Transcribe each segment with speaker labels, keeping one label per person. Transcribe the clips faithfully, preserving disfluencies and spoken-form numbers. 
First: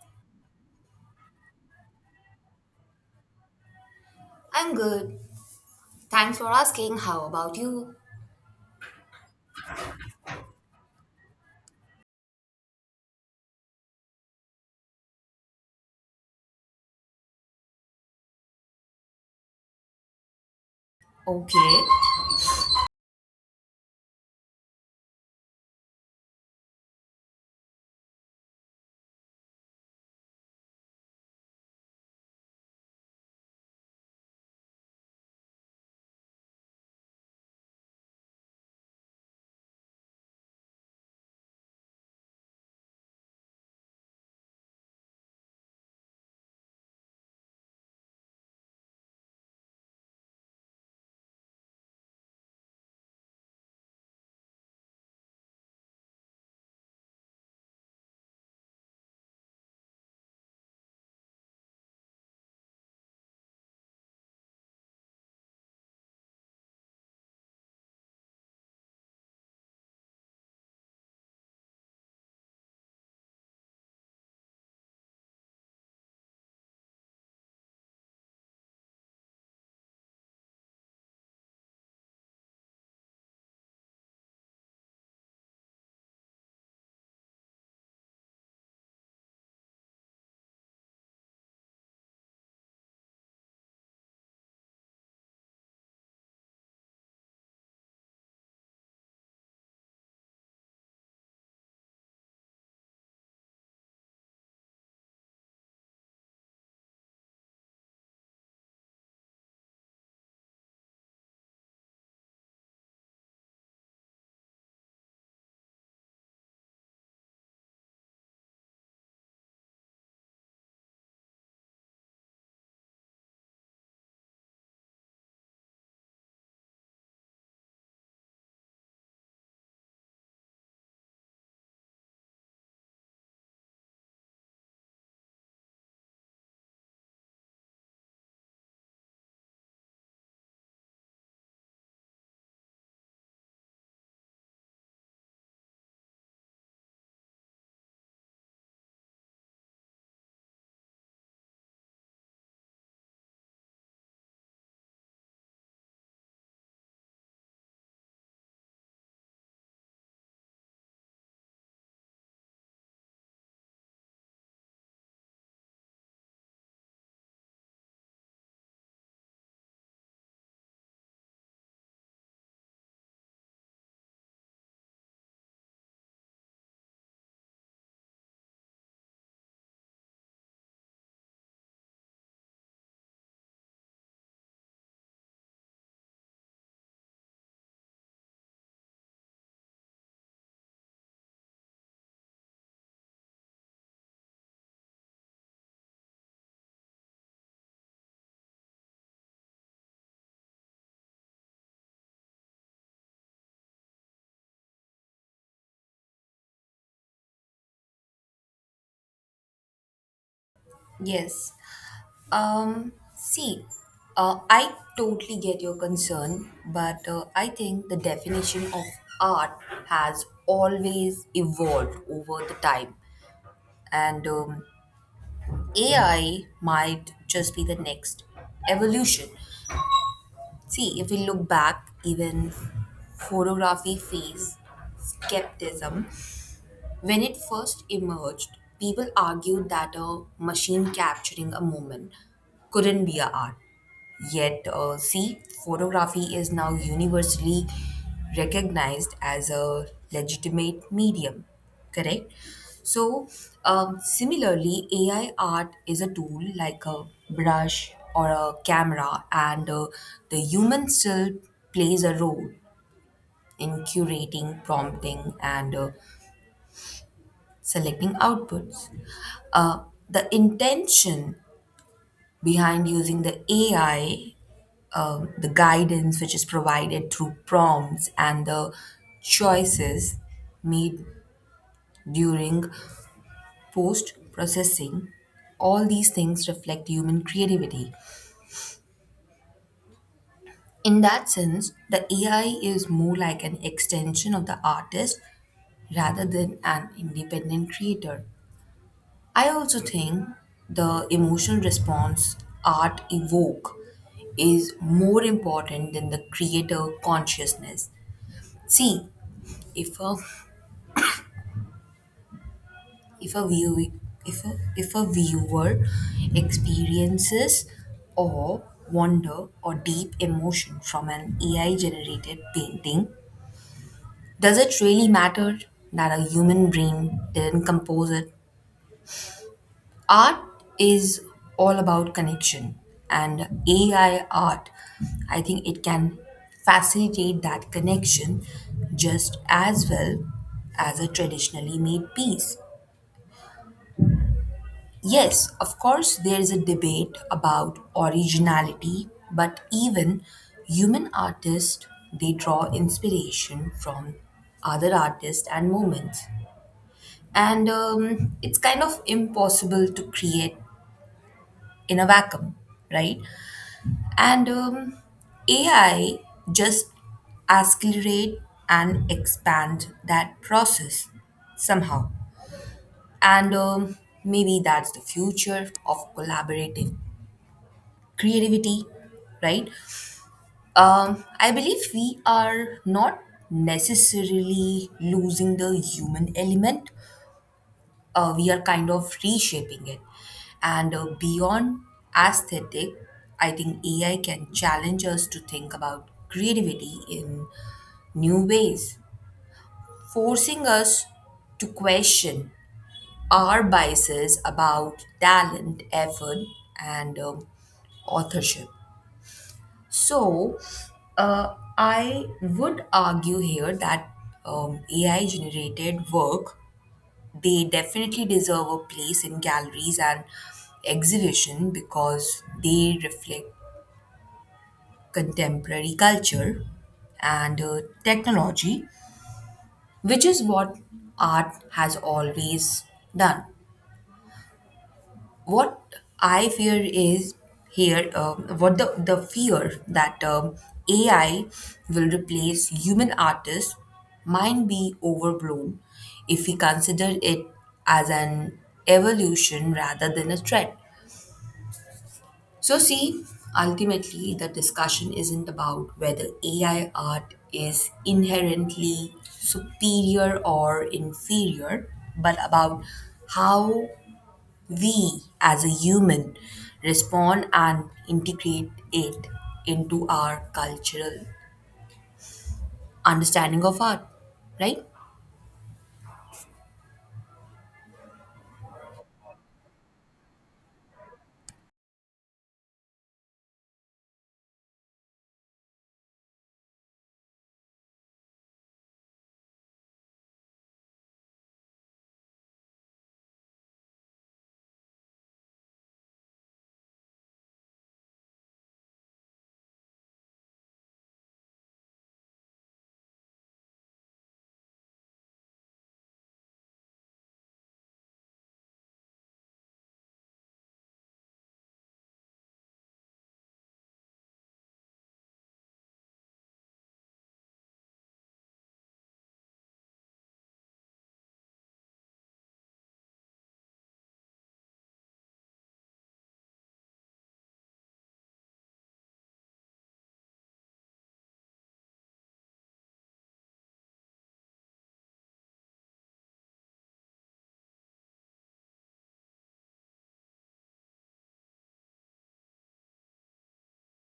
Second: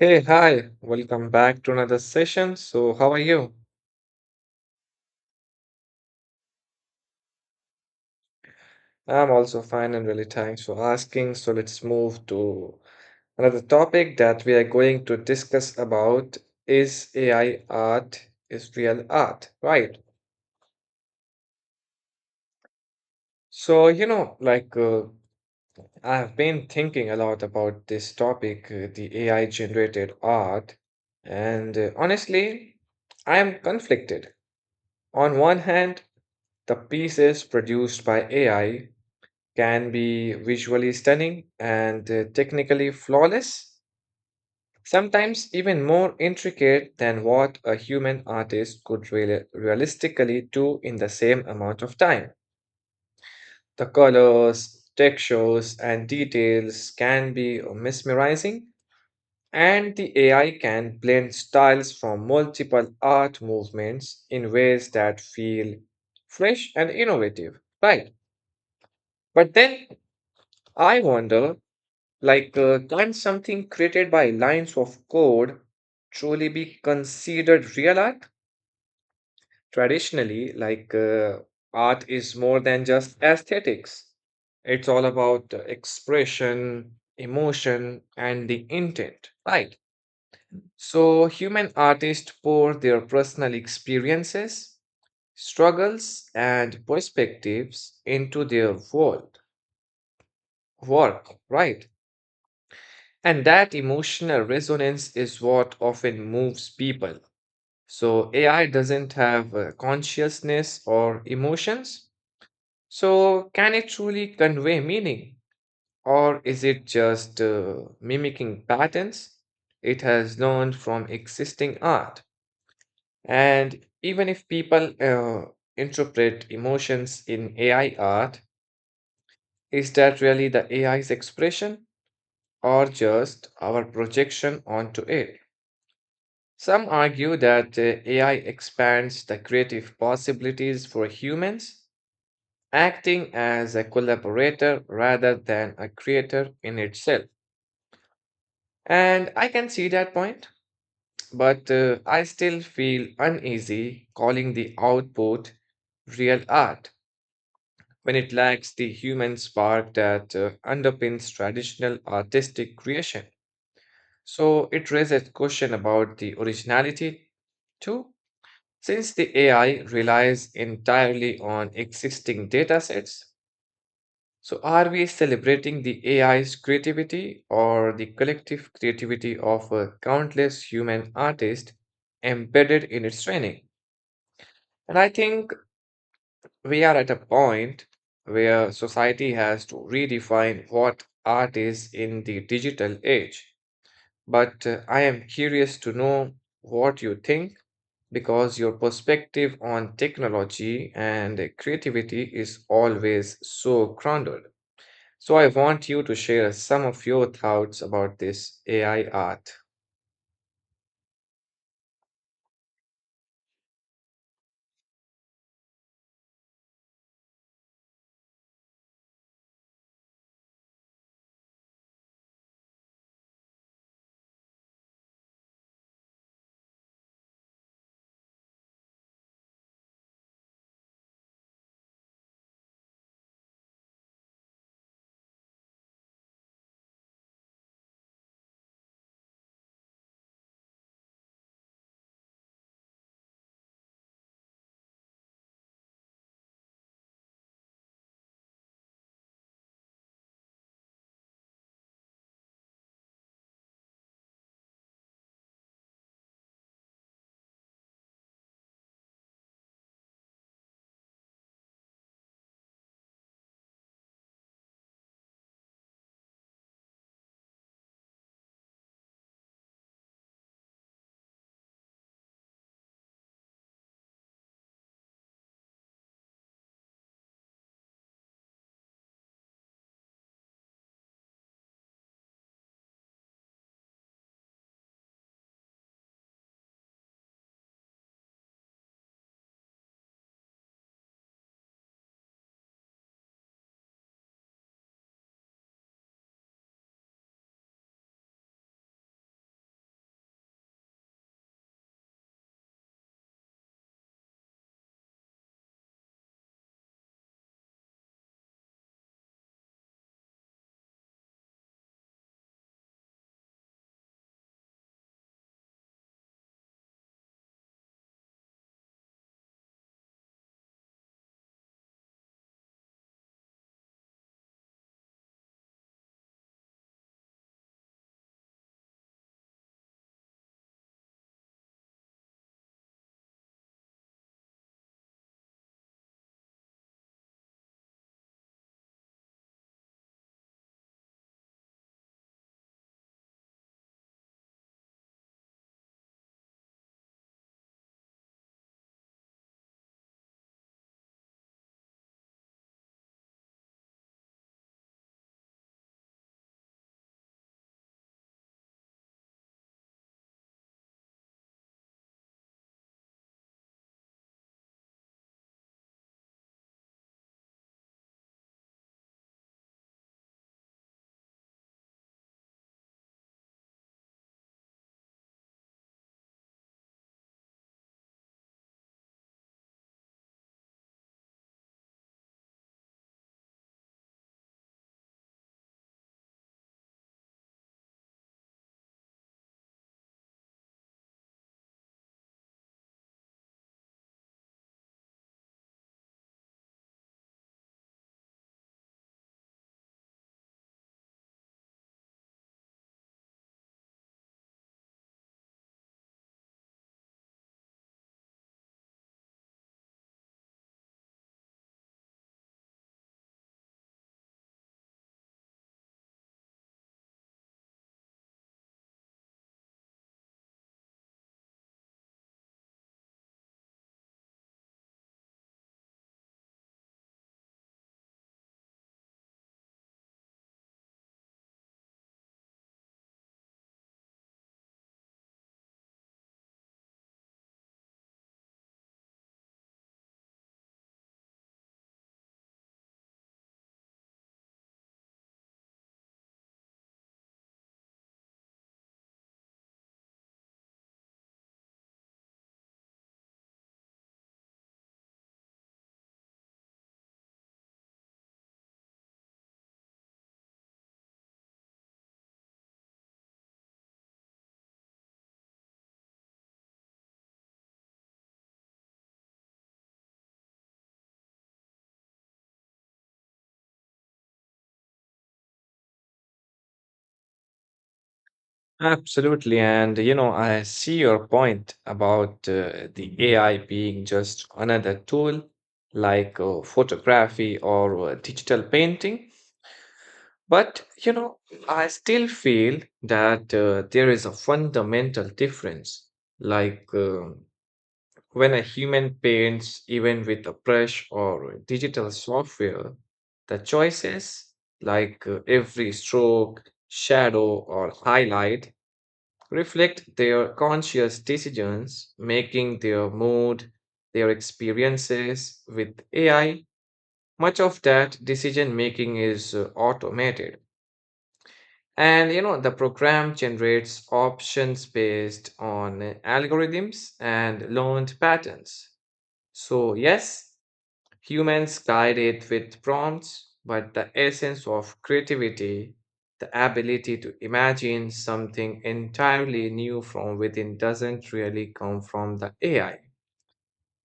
Speaker 1: Hey, hi, welcome back to another session. So, how are you?
Speaker 2: I'm good. Thanks for asking. How about you?
Speaker 1: I'm also fine and really thanks for asking. So, let's move to another topic that we are going to discuss about is A I art is real art, right?
Speaker 2: Okay.
Speaker 1: So, you know, like uh, I've been thinking a lot about this topic, uh, the A I generated art, and uh, honestly, I am conflicted. On one hand, the pieces produced by A I can be visually stunning and uh, technically flawless, sometimes even more intricate than what a human artist could reali- realistically do in the same amount of time. The colors, textures, and details can be mesmerizing, and the A I can blend styles from multiple art movements in ways that feel fresh and innovative, right? But then I wonder. Like, uh, can something created by lines of code truly be considered real art? Traditionally, like, uh, art is more than just aesthetics, it's all about uh, expression, emotion, and the intent, right? So, human artists pour their personal experiences, struggles, and perspectives into their world, work, right? And that emotional resonance is what often moves people. So, A I doesn't have uh, consciousness or emotions. So, can it truly convey meaning? Or is it just uh, mimicking patterns it has learned from existing art? And even if people uh, interpret emotions in A I art, is that really the A I's expression or just our projection onto it? Some argue that uh, A I expands the creative possibilities for humans, acting as a collaborator rather than a creator in itself. And I can see that point, but uh, I still feel uneasy calling the output real art when it lacks the human spark that uh, underpins traditional artistic creation. So it raises question about the originality too. Since the A I relies entirely on existing datasets, so are we celebrating the A I's creativity or the collective creativity of uh, countless human artists embedded in its training? And I think we are at a point where society has to redefine what art is in the digital age. But uh, I am curious to know what you think because your perspective on technology and creativity is always so grounded. So, I want you to share some of your thoughts about this A I art.
Speaker 2: Yes. Um, see, uh, I totally get your concern, but uh, I think the definition of art has always evolved over the time, and um, A I might just be the next evolution. See, if we look back, even photography phase skepticism. When it first emerged, people argued that a machine capturing a moment couldn't be a art. Yet, uh, see, photography is now universally recognized as a legitimate medium, correct? So, um, similarly, A I art is a tool like a brush or a camera, and uh, the human still plays a role in curating, prompting, and uh, selecting outputs. Uh, the intention behind using the A I, um, the guidance which is provided through prompts, and the choices made during post processing, all these things reflect human creativity. In that sense, the A I is more like an extension of the artist rather than an independent creator. I also think the emotional response art evoke is more important than the creator consciousness. See, if a if a view if a, if a viewer experiences or wonder or deep emotion from an A I generated painting, does it really matter that a human brain didn't compose it? Art is all about connection, and AI art, I think it can facilitate that connection just as well as a traditionally made piece. Yes, of course there is a debate about originality, but even human artists, they draw inspiration from other artists and movements, and um, it's kind of impossible to create in a vacuum, right? And um, A I just accelerate and expand that process somehow. And um, maybe that's the future of collaborative creativity, right? Um, I believe we are not necessarily losing the human element, uh, we are kind of reshaping it. And uh, beyond aesthetic, I think A I can challenge us to think about creativity in new ways, forcing us to question our biases about talent, effort, and um, authorship. So, uh, I would argue here that um, A I generated work, they definitely deserve a place in galleries and exhibition because they reflect contemporary culture and uh, technology, which is what art has always done. What I fear is here, um, what the, the fear that um, A I will replace human artists might be overblown if we consider it as an evolution rather than a threat. So, see, ultimately, the discussion isn't about whether A I art is inherently superior or inferior, but about how we as a human respond and integrate it into our cultural understanding of art, right?
Speaker 1: Absolutely. And, you know, I see your point about uh, the A I being just another tool like uh, photography or uh, digital painting. But, you know, I still feel that uh, there is a fundamental difference. Like uh, when a human paints, even with a brush or digital software, the choices, like uh, every stroke, shadow, or highlight, reflect their conscious decisions, making their mood, their experiences with A I. Much of that decision making is uh, automated and you know, the program generates options based on algorithms and learned patterns. So, yes, humans guide it with prompts, but the essence of creativity, the ability to imagine something entirely new from within, doesn't really come from the A I.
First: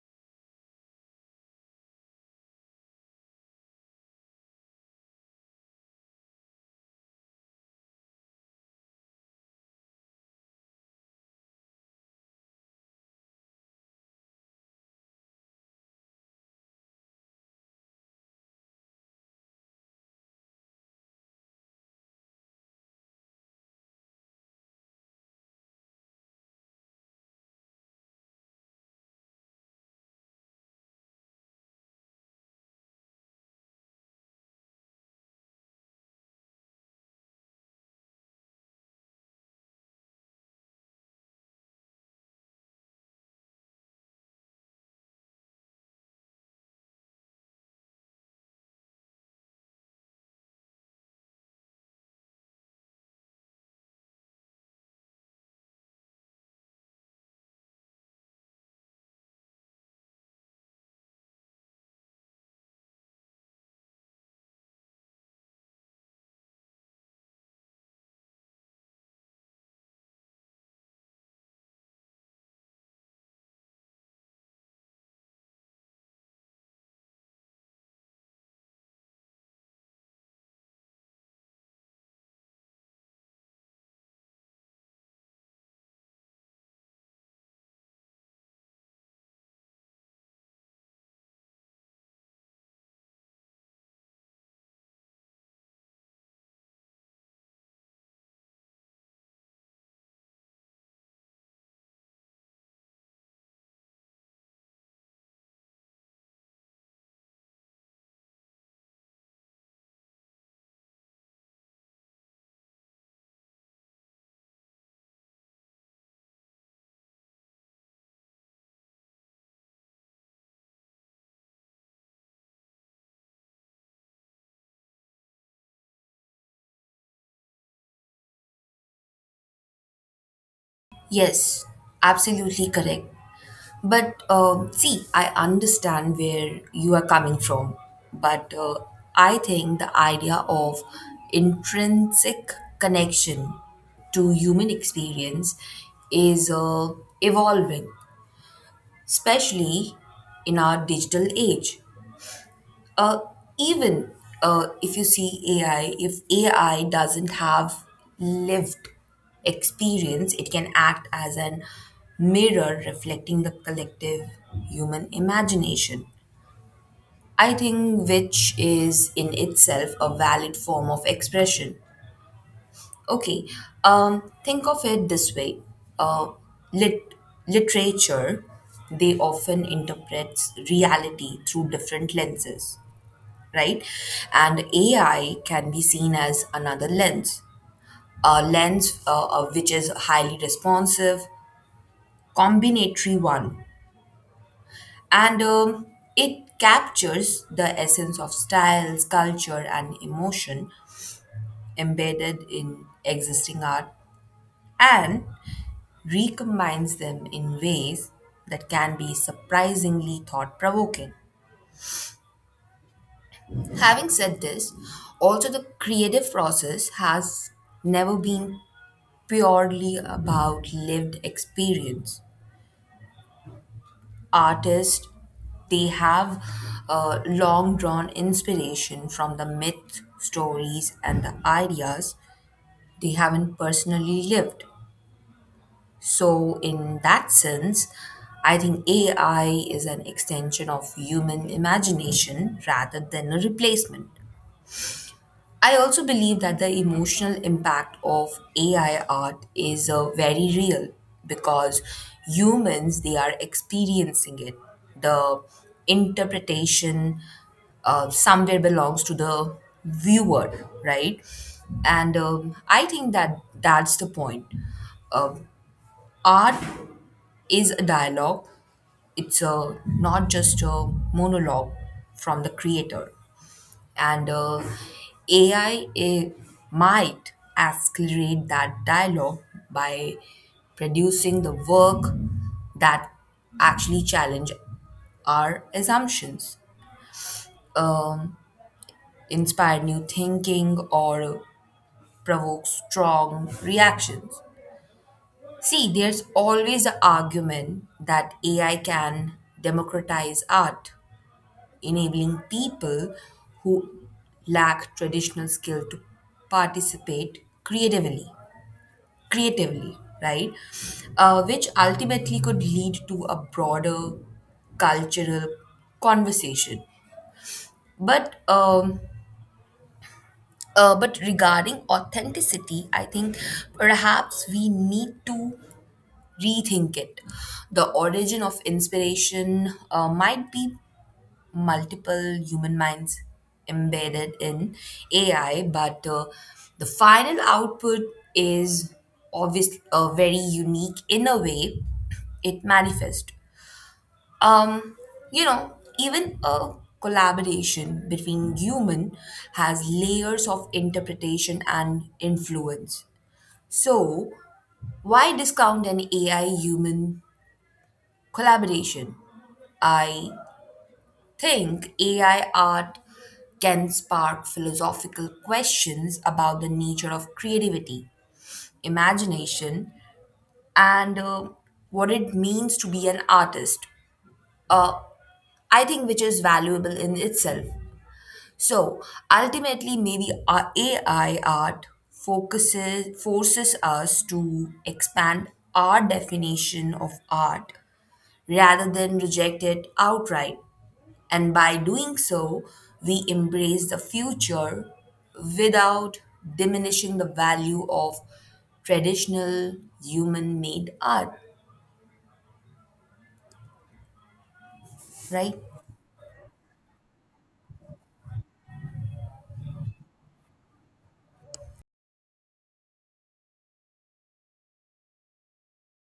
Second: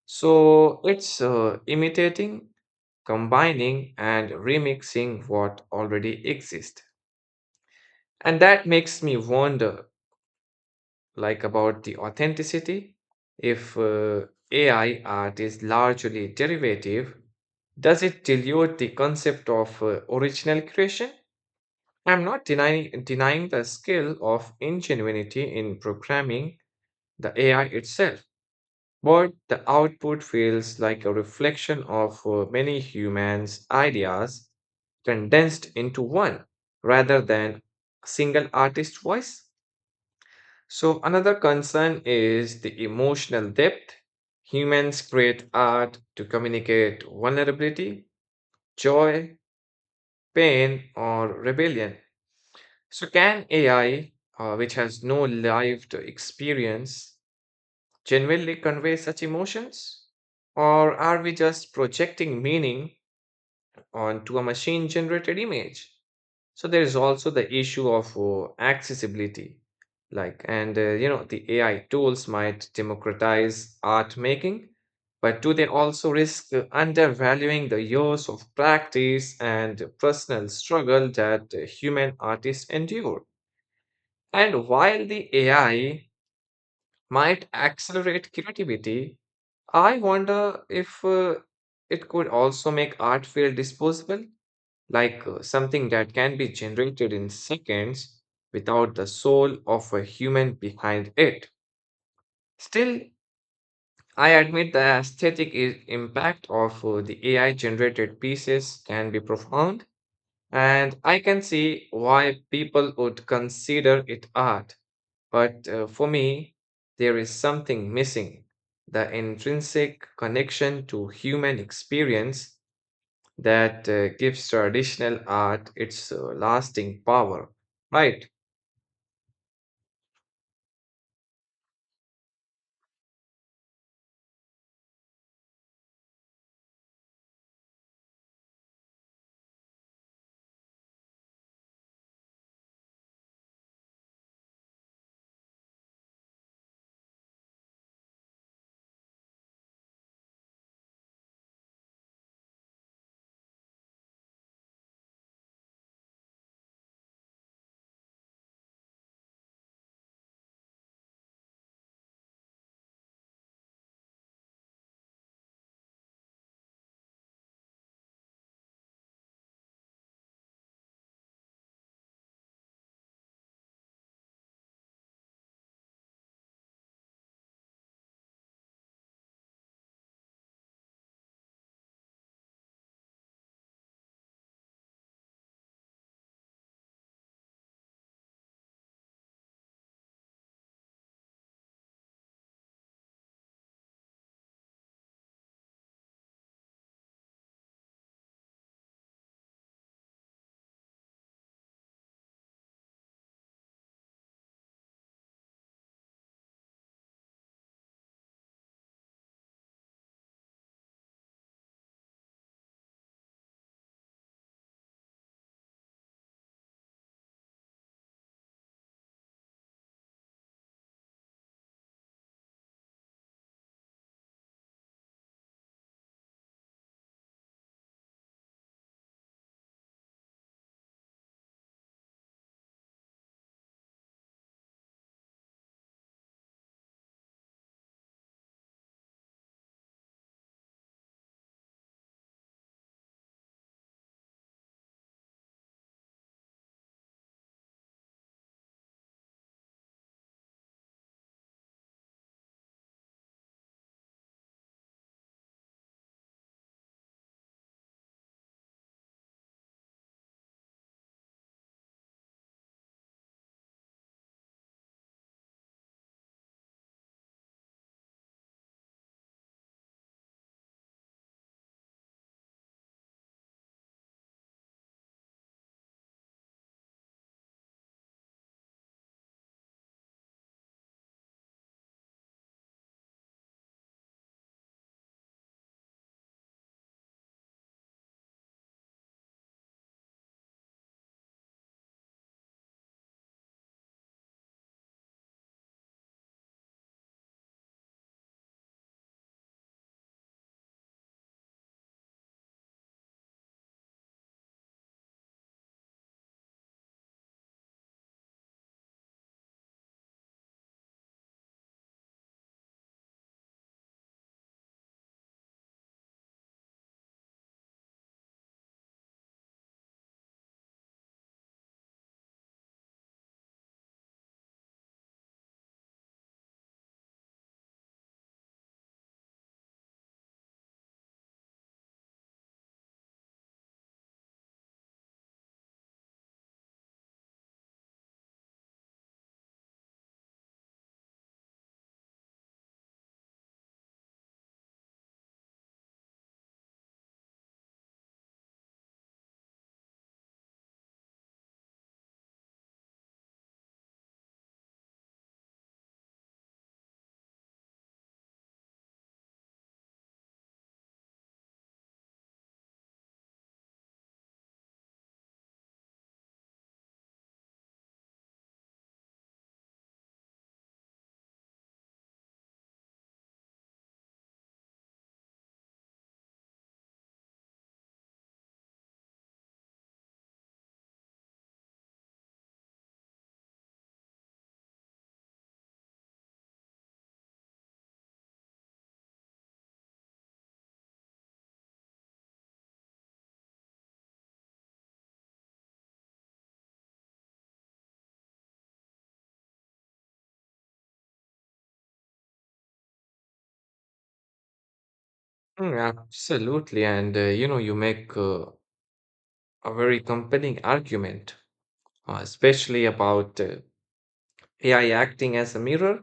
Speaker 1: So, it's uh, imitating, combining, and remixing what already exists. And that makes me wonder like about the authenticity. If uh, A I art is largely derivative, does it dilute the concept of uh, original creation? I'm not denying, denying the skill of ingenuity in programming the A I itself, but the output feels like a reflection of uh, many humans' ideas condensed into one rather than a single artist's voice. So, another concern is the emotional depth. Humans create art to communicate vulnerability, joy, pain, or rebellion. So, can A I, uh, which has no lived experience, genuinely convey such emotions? Or are we just projecting meaning onto a machine generated image? So there is also the issue of uh, accessibility, like, and uh, you know, the A I tools might democratize art making, but do they also risk uh, undervaluing the years of practice and personal struggle that uh, human artists endure? And while the A I might accelerate creativity, I wonder if uh, it could also make art feel disposable like uh, something that can be generated in seconds without the soul of a human behind it. Still, I admit the aesthetic i- impact of uh, the A I generated pieces can be profound, and I can see why people would consider it art. But uh, for me, there is something missing, the intrinsic connection to human experience that uh, gives traditional art its uh, lasting power, right?
Speaker 2: Yes, absolutely correct. But um, see, I understand where you are coming from. But uh, I think the idea of intrinsic connection to human experience is uh, evolving, especially in our digital age. Uh, even uh, if you see A I, if A I doesn't have lived experience, it can act as an mirror reflecting the collective human imagination. I think which is in itself a valid form of expression. Okay, um, think of it this way: uh, lit literature, they often interprets reality through different lenses, right? And A I can be seen as another lens, a lens uh, uh, which is highly responsive, combinatory one, and um, it captures the essence of styles, culture, and emotion embedded in existing art, and recombines them in ways that can be surprisingly thought provoking. Having said this, also the creative process has never been purely about lived experience. Artists, they have uh, long drawn inspiration from the myth, stories, and the ideas they haven't personally lived. So, in that sense, I think A I is an extension of human imagination rather than a replacement. I also believe that the emotional impact of A I art is uh, very real because humans they are experiencing it. The interpretation uh, somewhere belongs to the viewer, right? And um, I think that that's the point. Um Art is a dialogue. It's a not just a monologue from the creator, and uh, A I might accelerate that dialogue by producing the work that actually challenge our assumptions, um, inspire new thinking, or provoke strong reactions. See, there's always the argument that A I can democratize art, enabling people who lack traditional skill to participate creatively creatively right? Uh, which ultimately could lead to a broader cultural conversation. But um, uh, but regarding authenticity, I think perhaps we need to rethink it. The origin of inspiration uh, might be multiple human minds embedded in A I, but uh, the final output is obviously uh, very unique in a way it manifests. Um, you know, even a collaboration between human has layers of interpretation and influence. So, why discount an A I human collaboration? I think A I art can spark philosophical questions about the nature of creativity, imagination, and uh, what it means to be an artist. Uh, I think which is valuable in itself. So ultimately, maybe our A I art focuses forces us to expand our definition of art rather than reject it outright. And by doing so, we embrace the future without diminishing the value of traditional human made art, right?
Speaker 1: Mm, absolutely. And uh, you know, you make uh, a very compelling argument, uh, especially about uh, A I acting as a mirror.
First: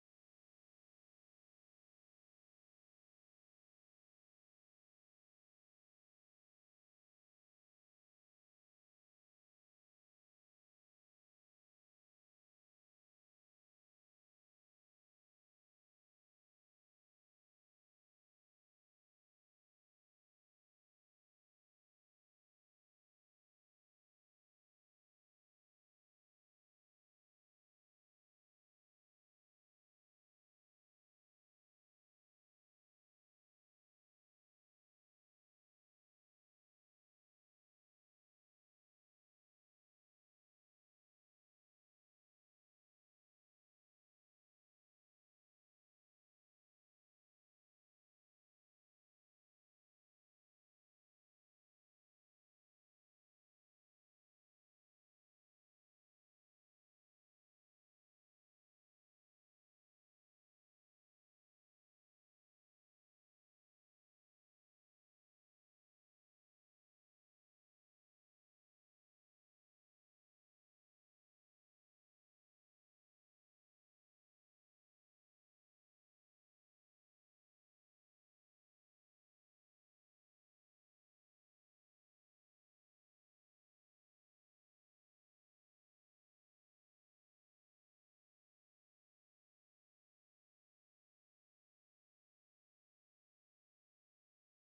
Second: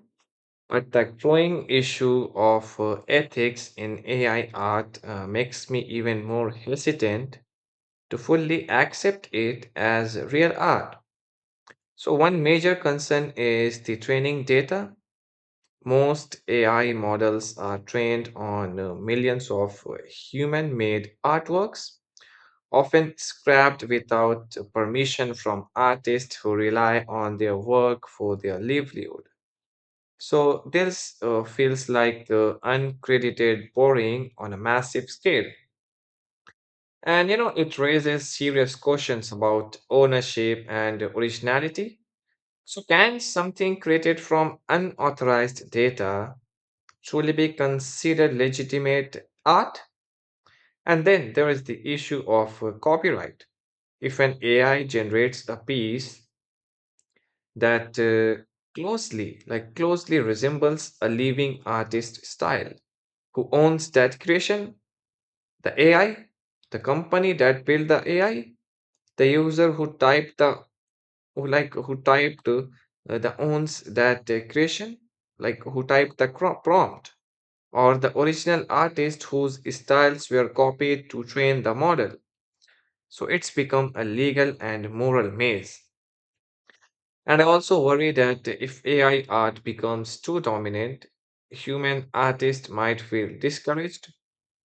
Speaker 1: But the growing issue of uh, ethics in A I art uh, makes me even more hesitant to fully accept it as real art. So, one major concern is the training data. Most A I models are trained on uh, millions of human made artworks, often scrapped without permission from artists who rely on their work for their livelihood. So, this uh, feels like the uncredited borrowing on a massive scale. And you know, it raises serious questions about ownership and originality. So, can something created from unauthorized data truly be considered legitimate art? And then there is the issue of uh, copyright. If an A I generates a piece that uh, closely, like closely resembles a living artist style, who owns that creation? The A I, the company that built the A I, the user who typed the who like who typed uh, the owns that uh, creation, like who typed the cro- prompt, or the original artist whose styles were copied to train the model. So it's become a legal and moral maze. And I also worry that if A I art becomes too dominant, human artists might feel discouraged,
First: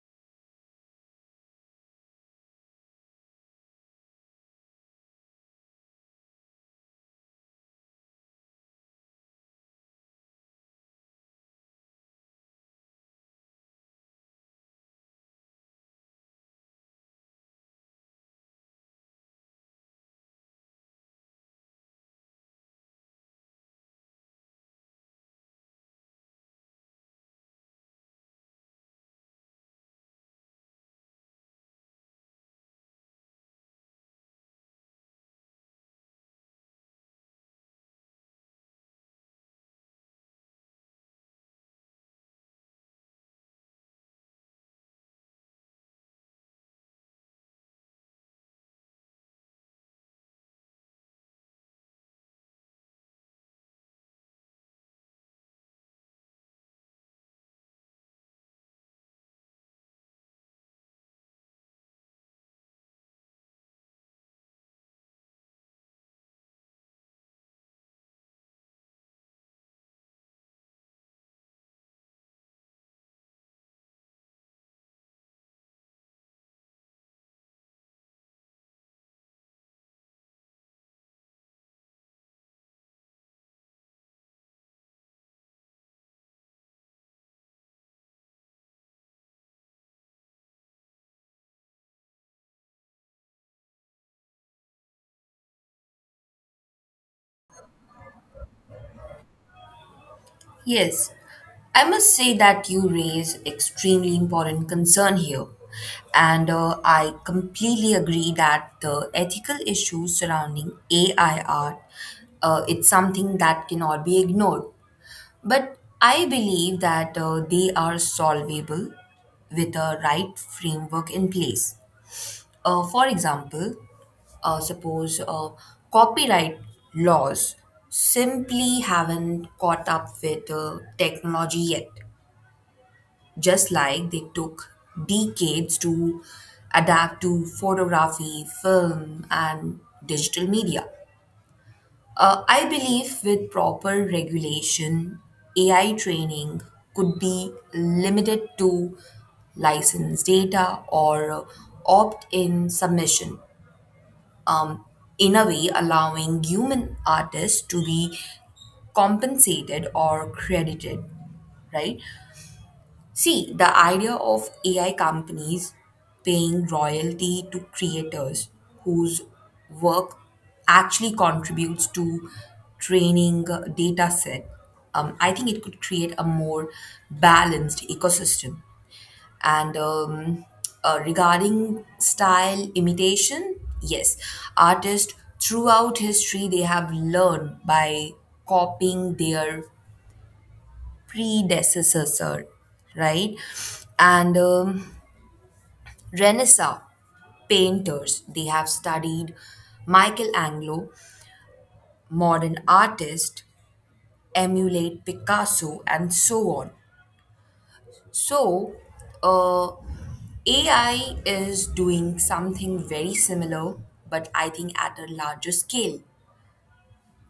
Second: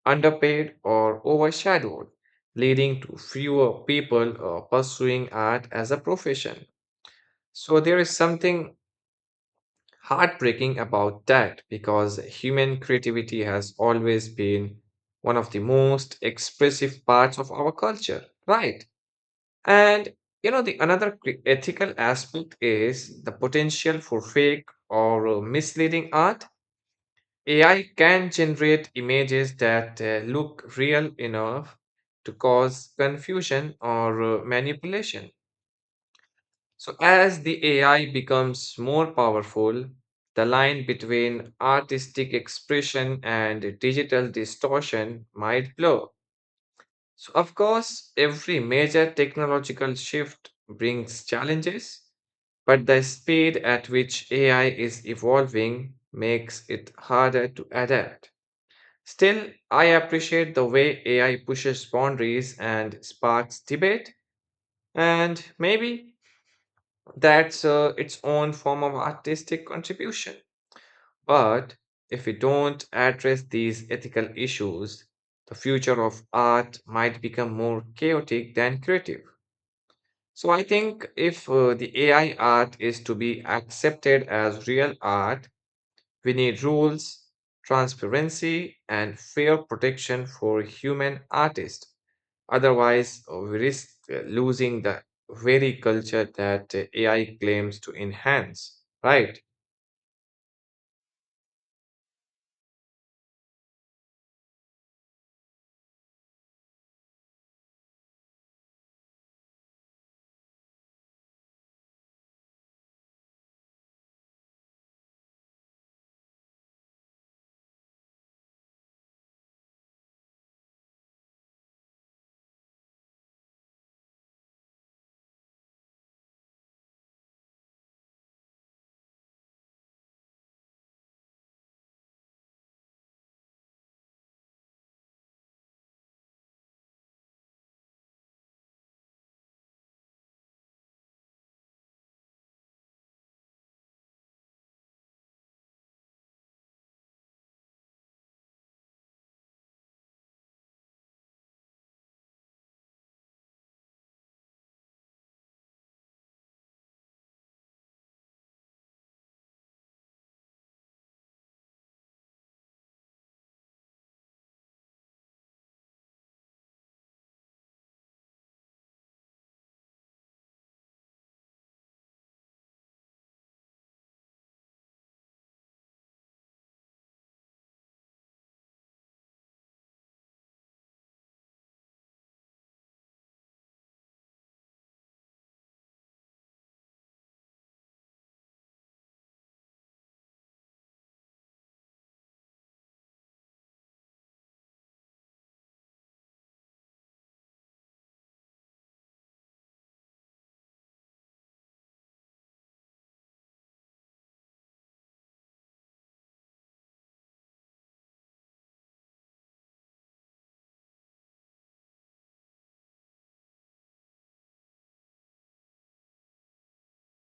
Speaker 1: underpaid, or overshadowed, leading to fewer people uh, pursuing art as a profession. So there is something heartbreaking about that, because human creativity has always been one of the most expressive parts of our culture, right? And you know, the another cri- ethical aspect is the potential for fake or uh, misleading art. AI can generate images that uh, look real enough to cause confusion or uh, manipulation. So, as the A I becomes more powerful, the line between artistic expression and digital distortion might blur. So, of course, every major technological shift brings challenges, but the speed at which A I is evolving makes it harder to adapt. Still, I appreciate the way A I pushes boundaries and sparks debate, and maybe that's uh, its own form of artistic contribution. But if we don't address these ethical issues, the future of art might become more chaotic than creative. So I think if uh, the A I art is to be accepted as real art, we need rules, transparency, and fair protection for human artists. Otherwise, uh, we risk uh, losing the very culture that uh, A I claims to enhance, right?
Speaker 2: Yes, I must say that you raise extremely important concern here. And uh, I completely agree that the ethical issues surrounding A I art, uh, it's something that cannot be ignored. But I believe that uh, they are solvable with a right framework in place. Uh, for example, uh, suppose uh, copyright laws simply haven't caught up with uh, technology yet, just like they took decades to adapt to photography, film, and digital media. Uh, I believe with proper regulation, A I training could be limited to license data or opt in submission, um, in a way, allowing human artists to be compensated or credited, right? See, the idea of A I companies paying royalty to creators whose work actually contributes to training uh, data set, um, I think it could create a more balanced ecosystem. And um, uh, Regarding style imitation, yes, artists throughout history they have learned by copying their predecessor, sir, right? And um, Renaissance painters, they have studied Michelangelo, modern artists emulate Picasso, and so on. So, uh, A I is doing something very similar, but I think at a larger scale.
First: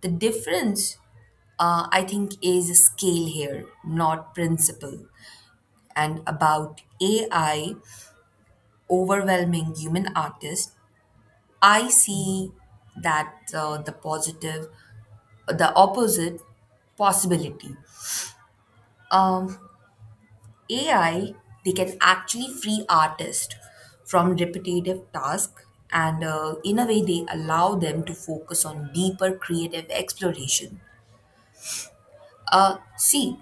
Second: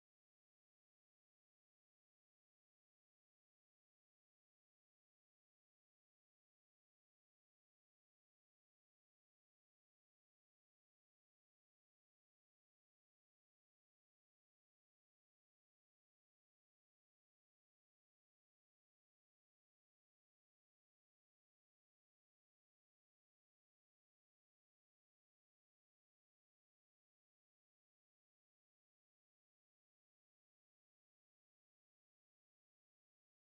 Speaker 2: The difference, uh, I think, is scale here, not principle. And about A I, overwhelming human artist, I see that uh, the positive, the opposite possibility. Um, A I, they can actually free artists from repetitive tasks and uh, in a way they allow them to focus on deeper creative exploration. Uh, see,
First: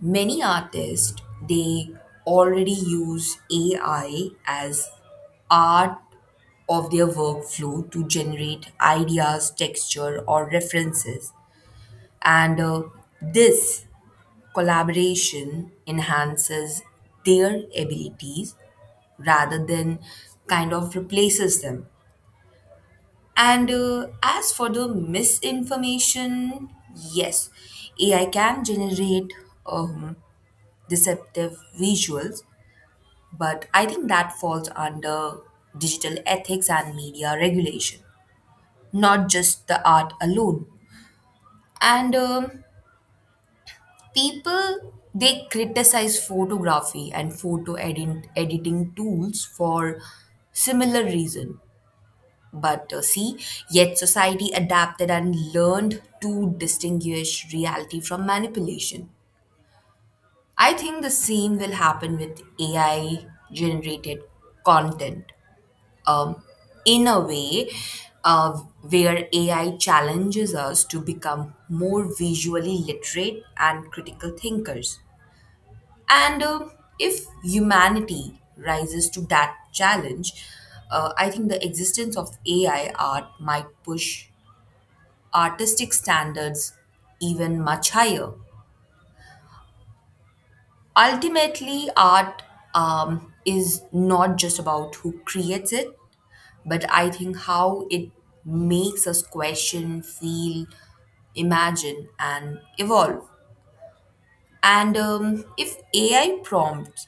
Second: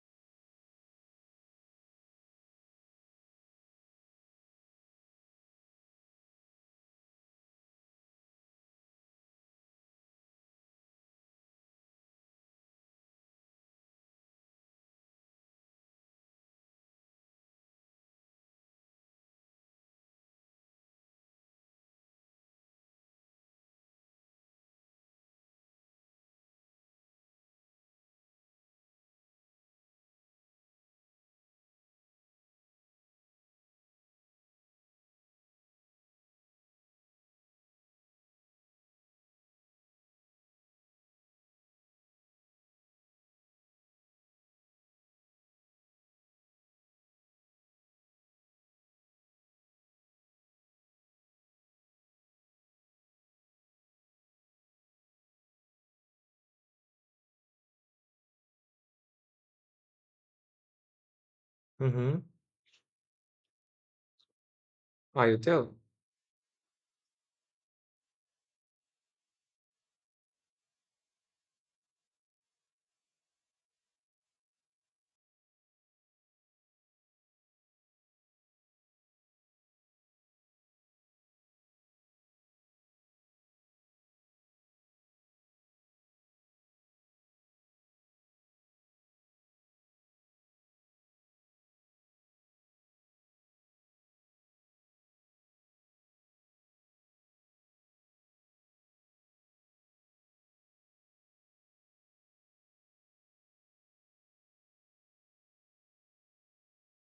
Speaker 2: many artists they already use A I as art of their workflow to generate ideas, texture, or references, and uh, this collaboration enhances their abilities rather than kind of replaces them. And uh, as for the misinformation, yes, A I can generate um, deceptive visuals, but I think that falls under digital ethics and media regulation, not just the art alone. And um, people they criticize photography and photo edit- editing tools for similar reason. But uh, see, yet society adapted and learned to distinguish reality from manipulation. I think the same will happen
Speaker 1: Mm-hmm.
Speaker 2: with A I generated content.
Speaker 1: I tell.
Speaker 2: um, in a way uh, where A I challenges us to become more visually literate and critical thinkers. And uh, if humanity rises to that challenge, uh, I think the existence of A I art might push artistic standards even much higher. Ultimately, art um, is not just about who creates it, but I think how it makes us question, feel, imagine, and evolve. And um, if A I prompts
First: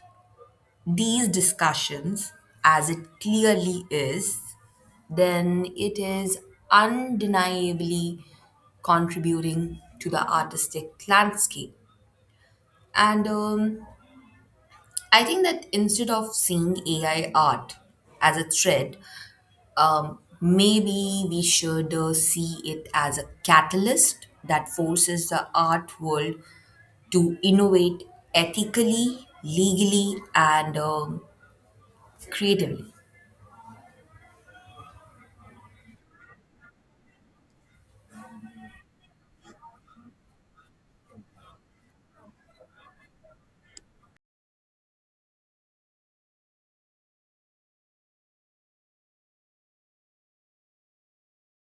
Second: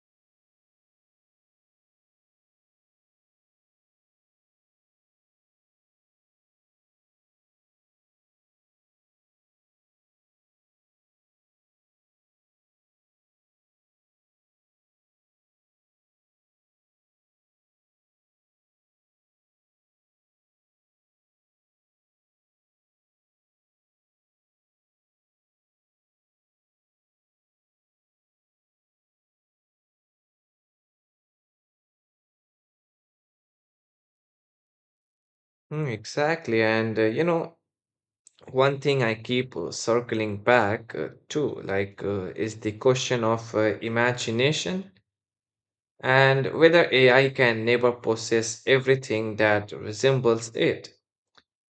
Speaker 2: these discussions, as it clearly is, then it is undeniably contributing to the artistic landscape. And um, I think that instead of seeing A I art as a threat, um, maybe we should uh, see it as a catalyst that forces the art world to innovate ethically, legally, and um, creatively.
Speaker 1: Mm, exactly. And uh, you know, one thing I keep uh, circling back uh, to, like, uh, is the question of uh, imagination and whether A I can never possess everything that resembles it.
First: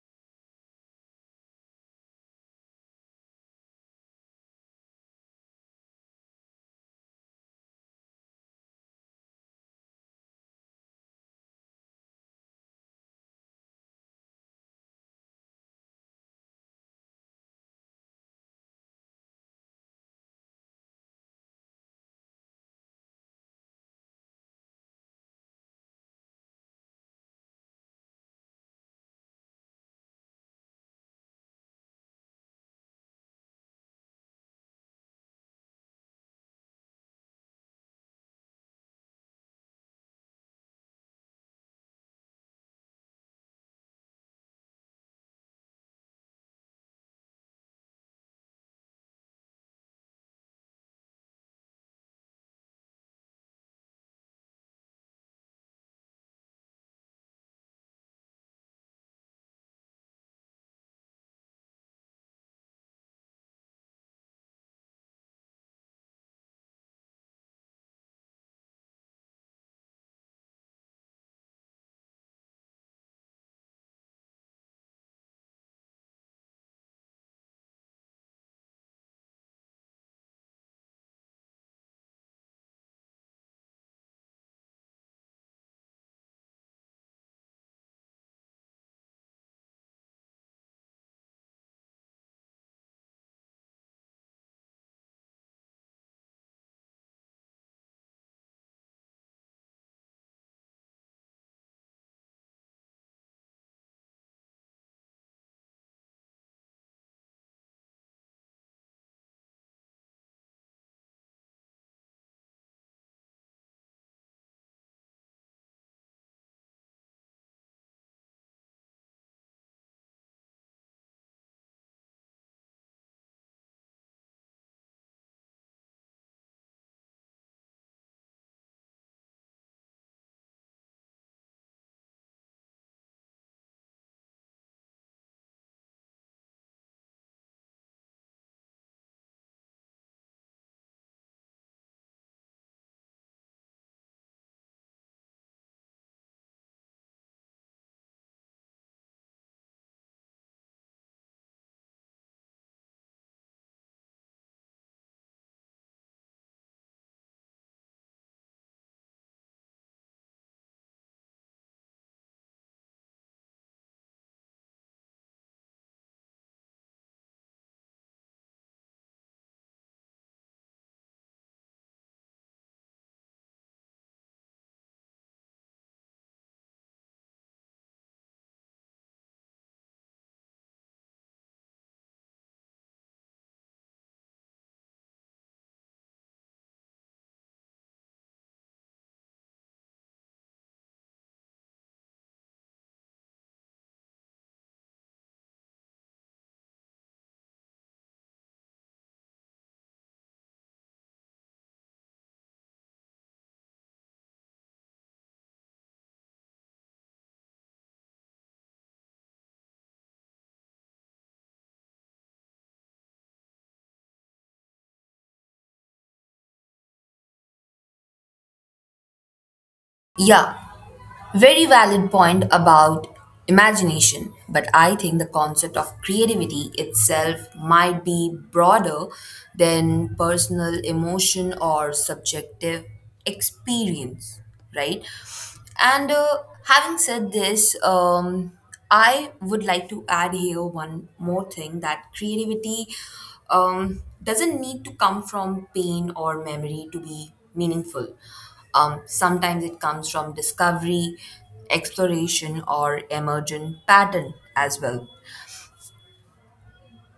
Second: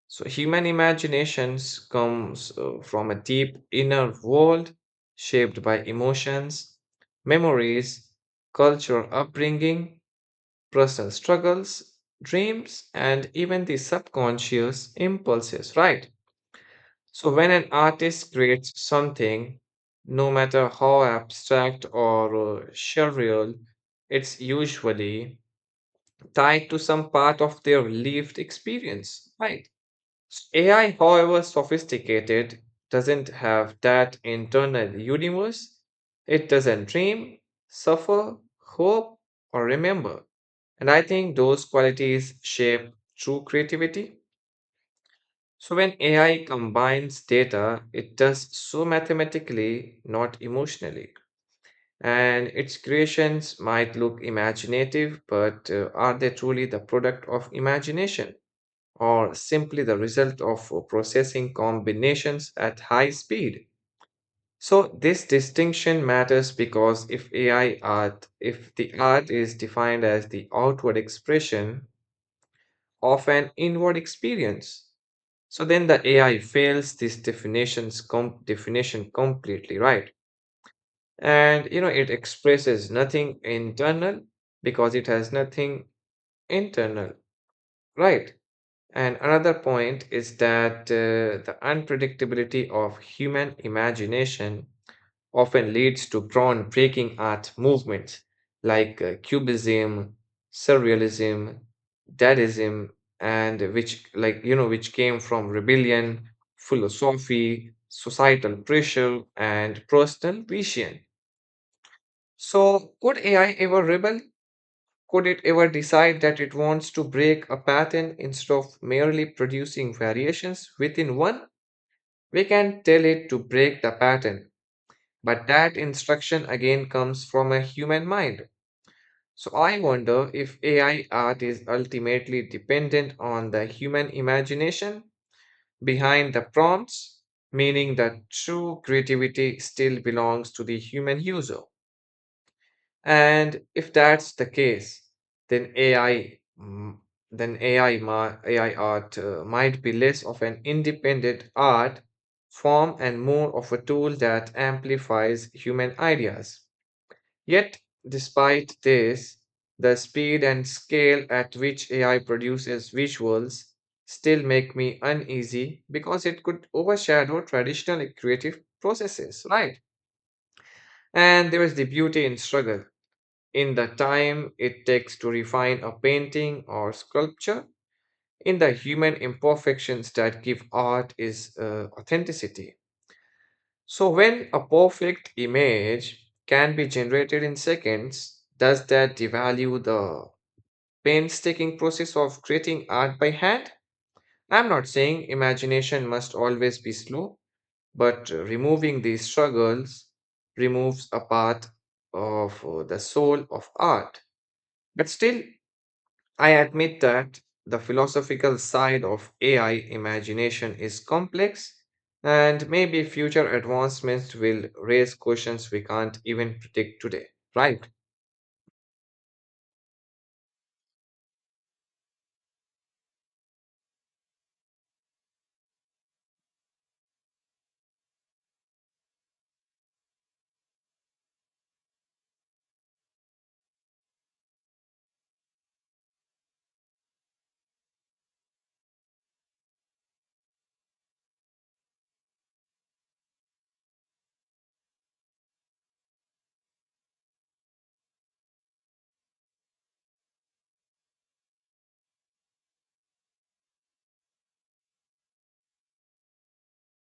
Speaker 1: So human imaginations comes uh, from a deep inner world shaped by emotions, memories, cultural upbringing, personal struggles, dreams, and even the subconscious impulses, right? So when an artist creates something, no matter how abstract or uh, surreal, it's usually tied to some part of their lived experience, right? A I, however sophisticated, doesn't have that internal universe. It doesn't dream, suffer, hope, or remember. And I think those qualities shape true creativity. So when A I combines data, it does so mathematically, not emotionally. And its creations might look imaginative, but uh, are they truly the product of imagination, or simply the result of uh, processing combinations at high speed? So this distinction matters because if A I art, if the art is defined as the outward expression of an inward experience, so then the A I fails this definition's com- definition completely, right? And you know, it expresses nothing internal because it has nothing internal, right? And another point is that uh, the unpredictability of human imagination often leads to groundbreaking art movements like uh, Cubism, Surrealism, Dadaism, and which, like, you know, which came from rebellion, philosophy, societal pressure, and personal vision. So, could A I ever rebel? Could it ever decide that it wants to break a pattern instead of merely producing variations within one? We can tell it to break the pattern, but that instruction again comes from a human mind. So I wonder if A I art is ultimately dependent on the human imagination behind the prompts, meaning that true creativity still belongs to the human user. And if that's the case, then A I, mm, then A I, ma- A I art uh, might be less of an independent art form and more of a tool that amplifies human ideas. Yet, despite this, the speed and scale at which A I produces visuals still make me uneasy because it could overshadow traditional creative processes, right? And there is the beauty in struggle, in the time it takes to refine a painting or sculpture, in the human imperfections that give art its uh, authenticity. So, when a perfect image can be generated in seconds, does that devalue the painstaking process of creating art by hand? I'm not saying imagination must always be slow, but uh, removing these struggles removes a part of uh, the soul of art. But still, I admit that the philosophical side of A I imagination is complex, and maybe future advancements will raise questions we can't even predict today. Right?
Speaker 2: Yeah, very valid point about imagination, but I think the concept of creativity itself might be broader than personal emotion or subjective experience, right? And uh, having said this, um, I would like to add here one more thing that creativity um, doesn't need to come from pain or memory to be meaningful. Um, sometimes it comes from discovery, exploration, or emergent pattern as well.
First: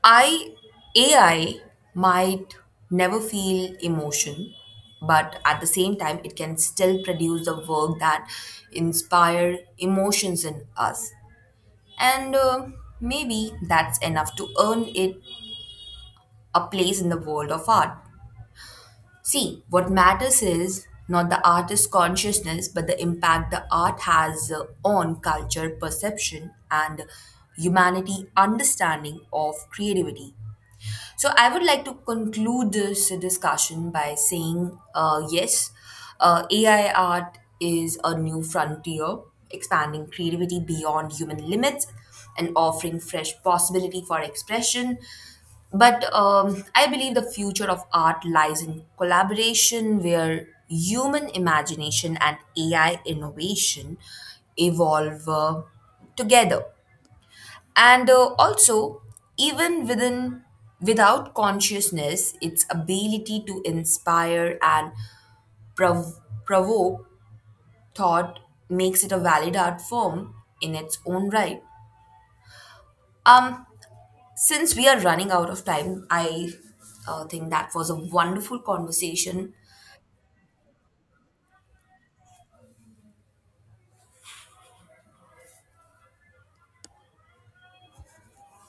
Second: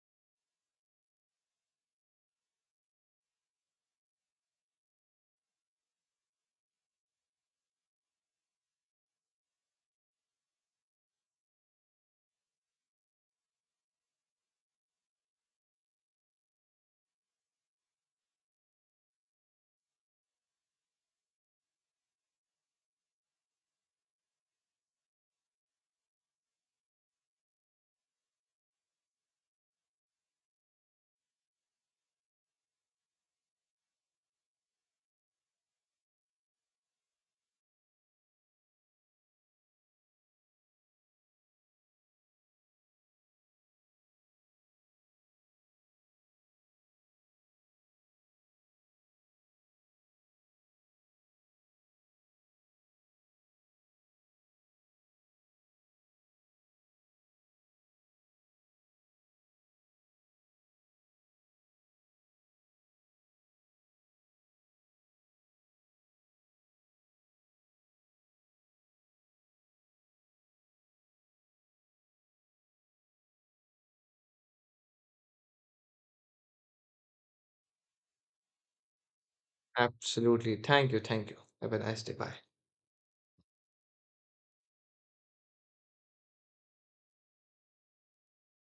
Speaker 2: I A I might never feel emotion, but at the same time, it can still produce the work that inspire emotions in us. And uh, maybe that's enough to earn it a place in the world of art. See, what matters is not the artist's consciousness, but the impact the art has uh, on culture, perception, and humanity understanding of creativity. So I would like to conclude this discussion by saying uh, yes, uh, A I art is a new frontier, expanding creativity beyond human limits and offering fresh possibility for expression. But um, I believe the future of art lies in collaboration where human imagination and A I innovation evolve uh, together, and uh, also even within without consciousness its ability to inspire and prov- provoke thought makes it a valid art form in its own right. um since we are running out of time, i uh, think that was a wonderful conversation.
Speaker 1: Absolutely. Thank you. Thank you. Have a nice day. Bye.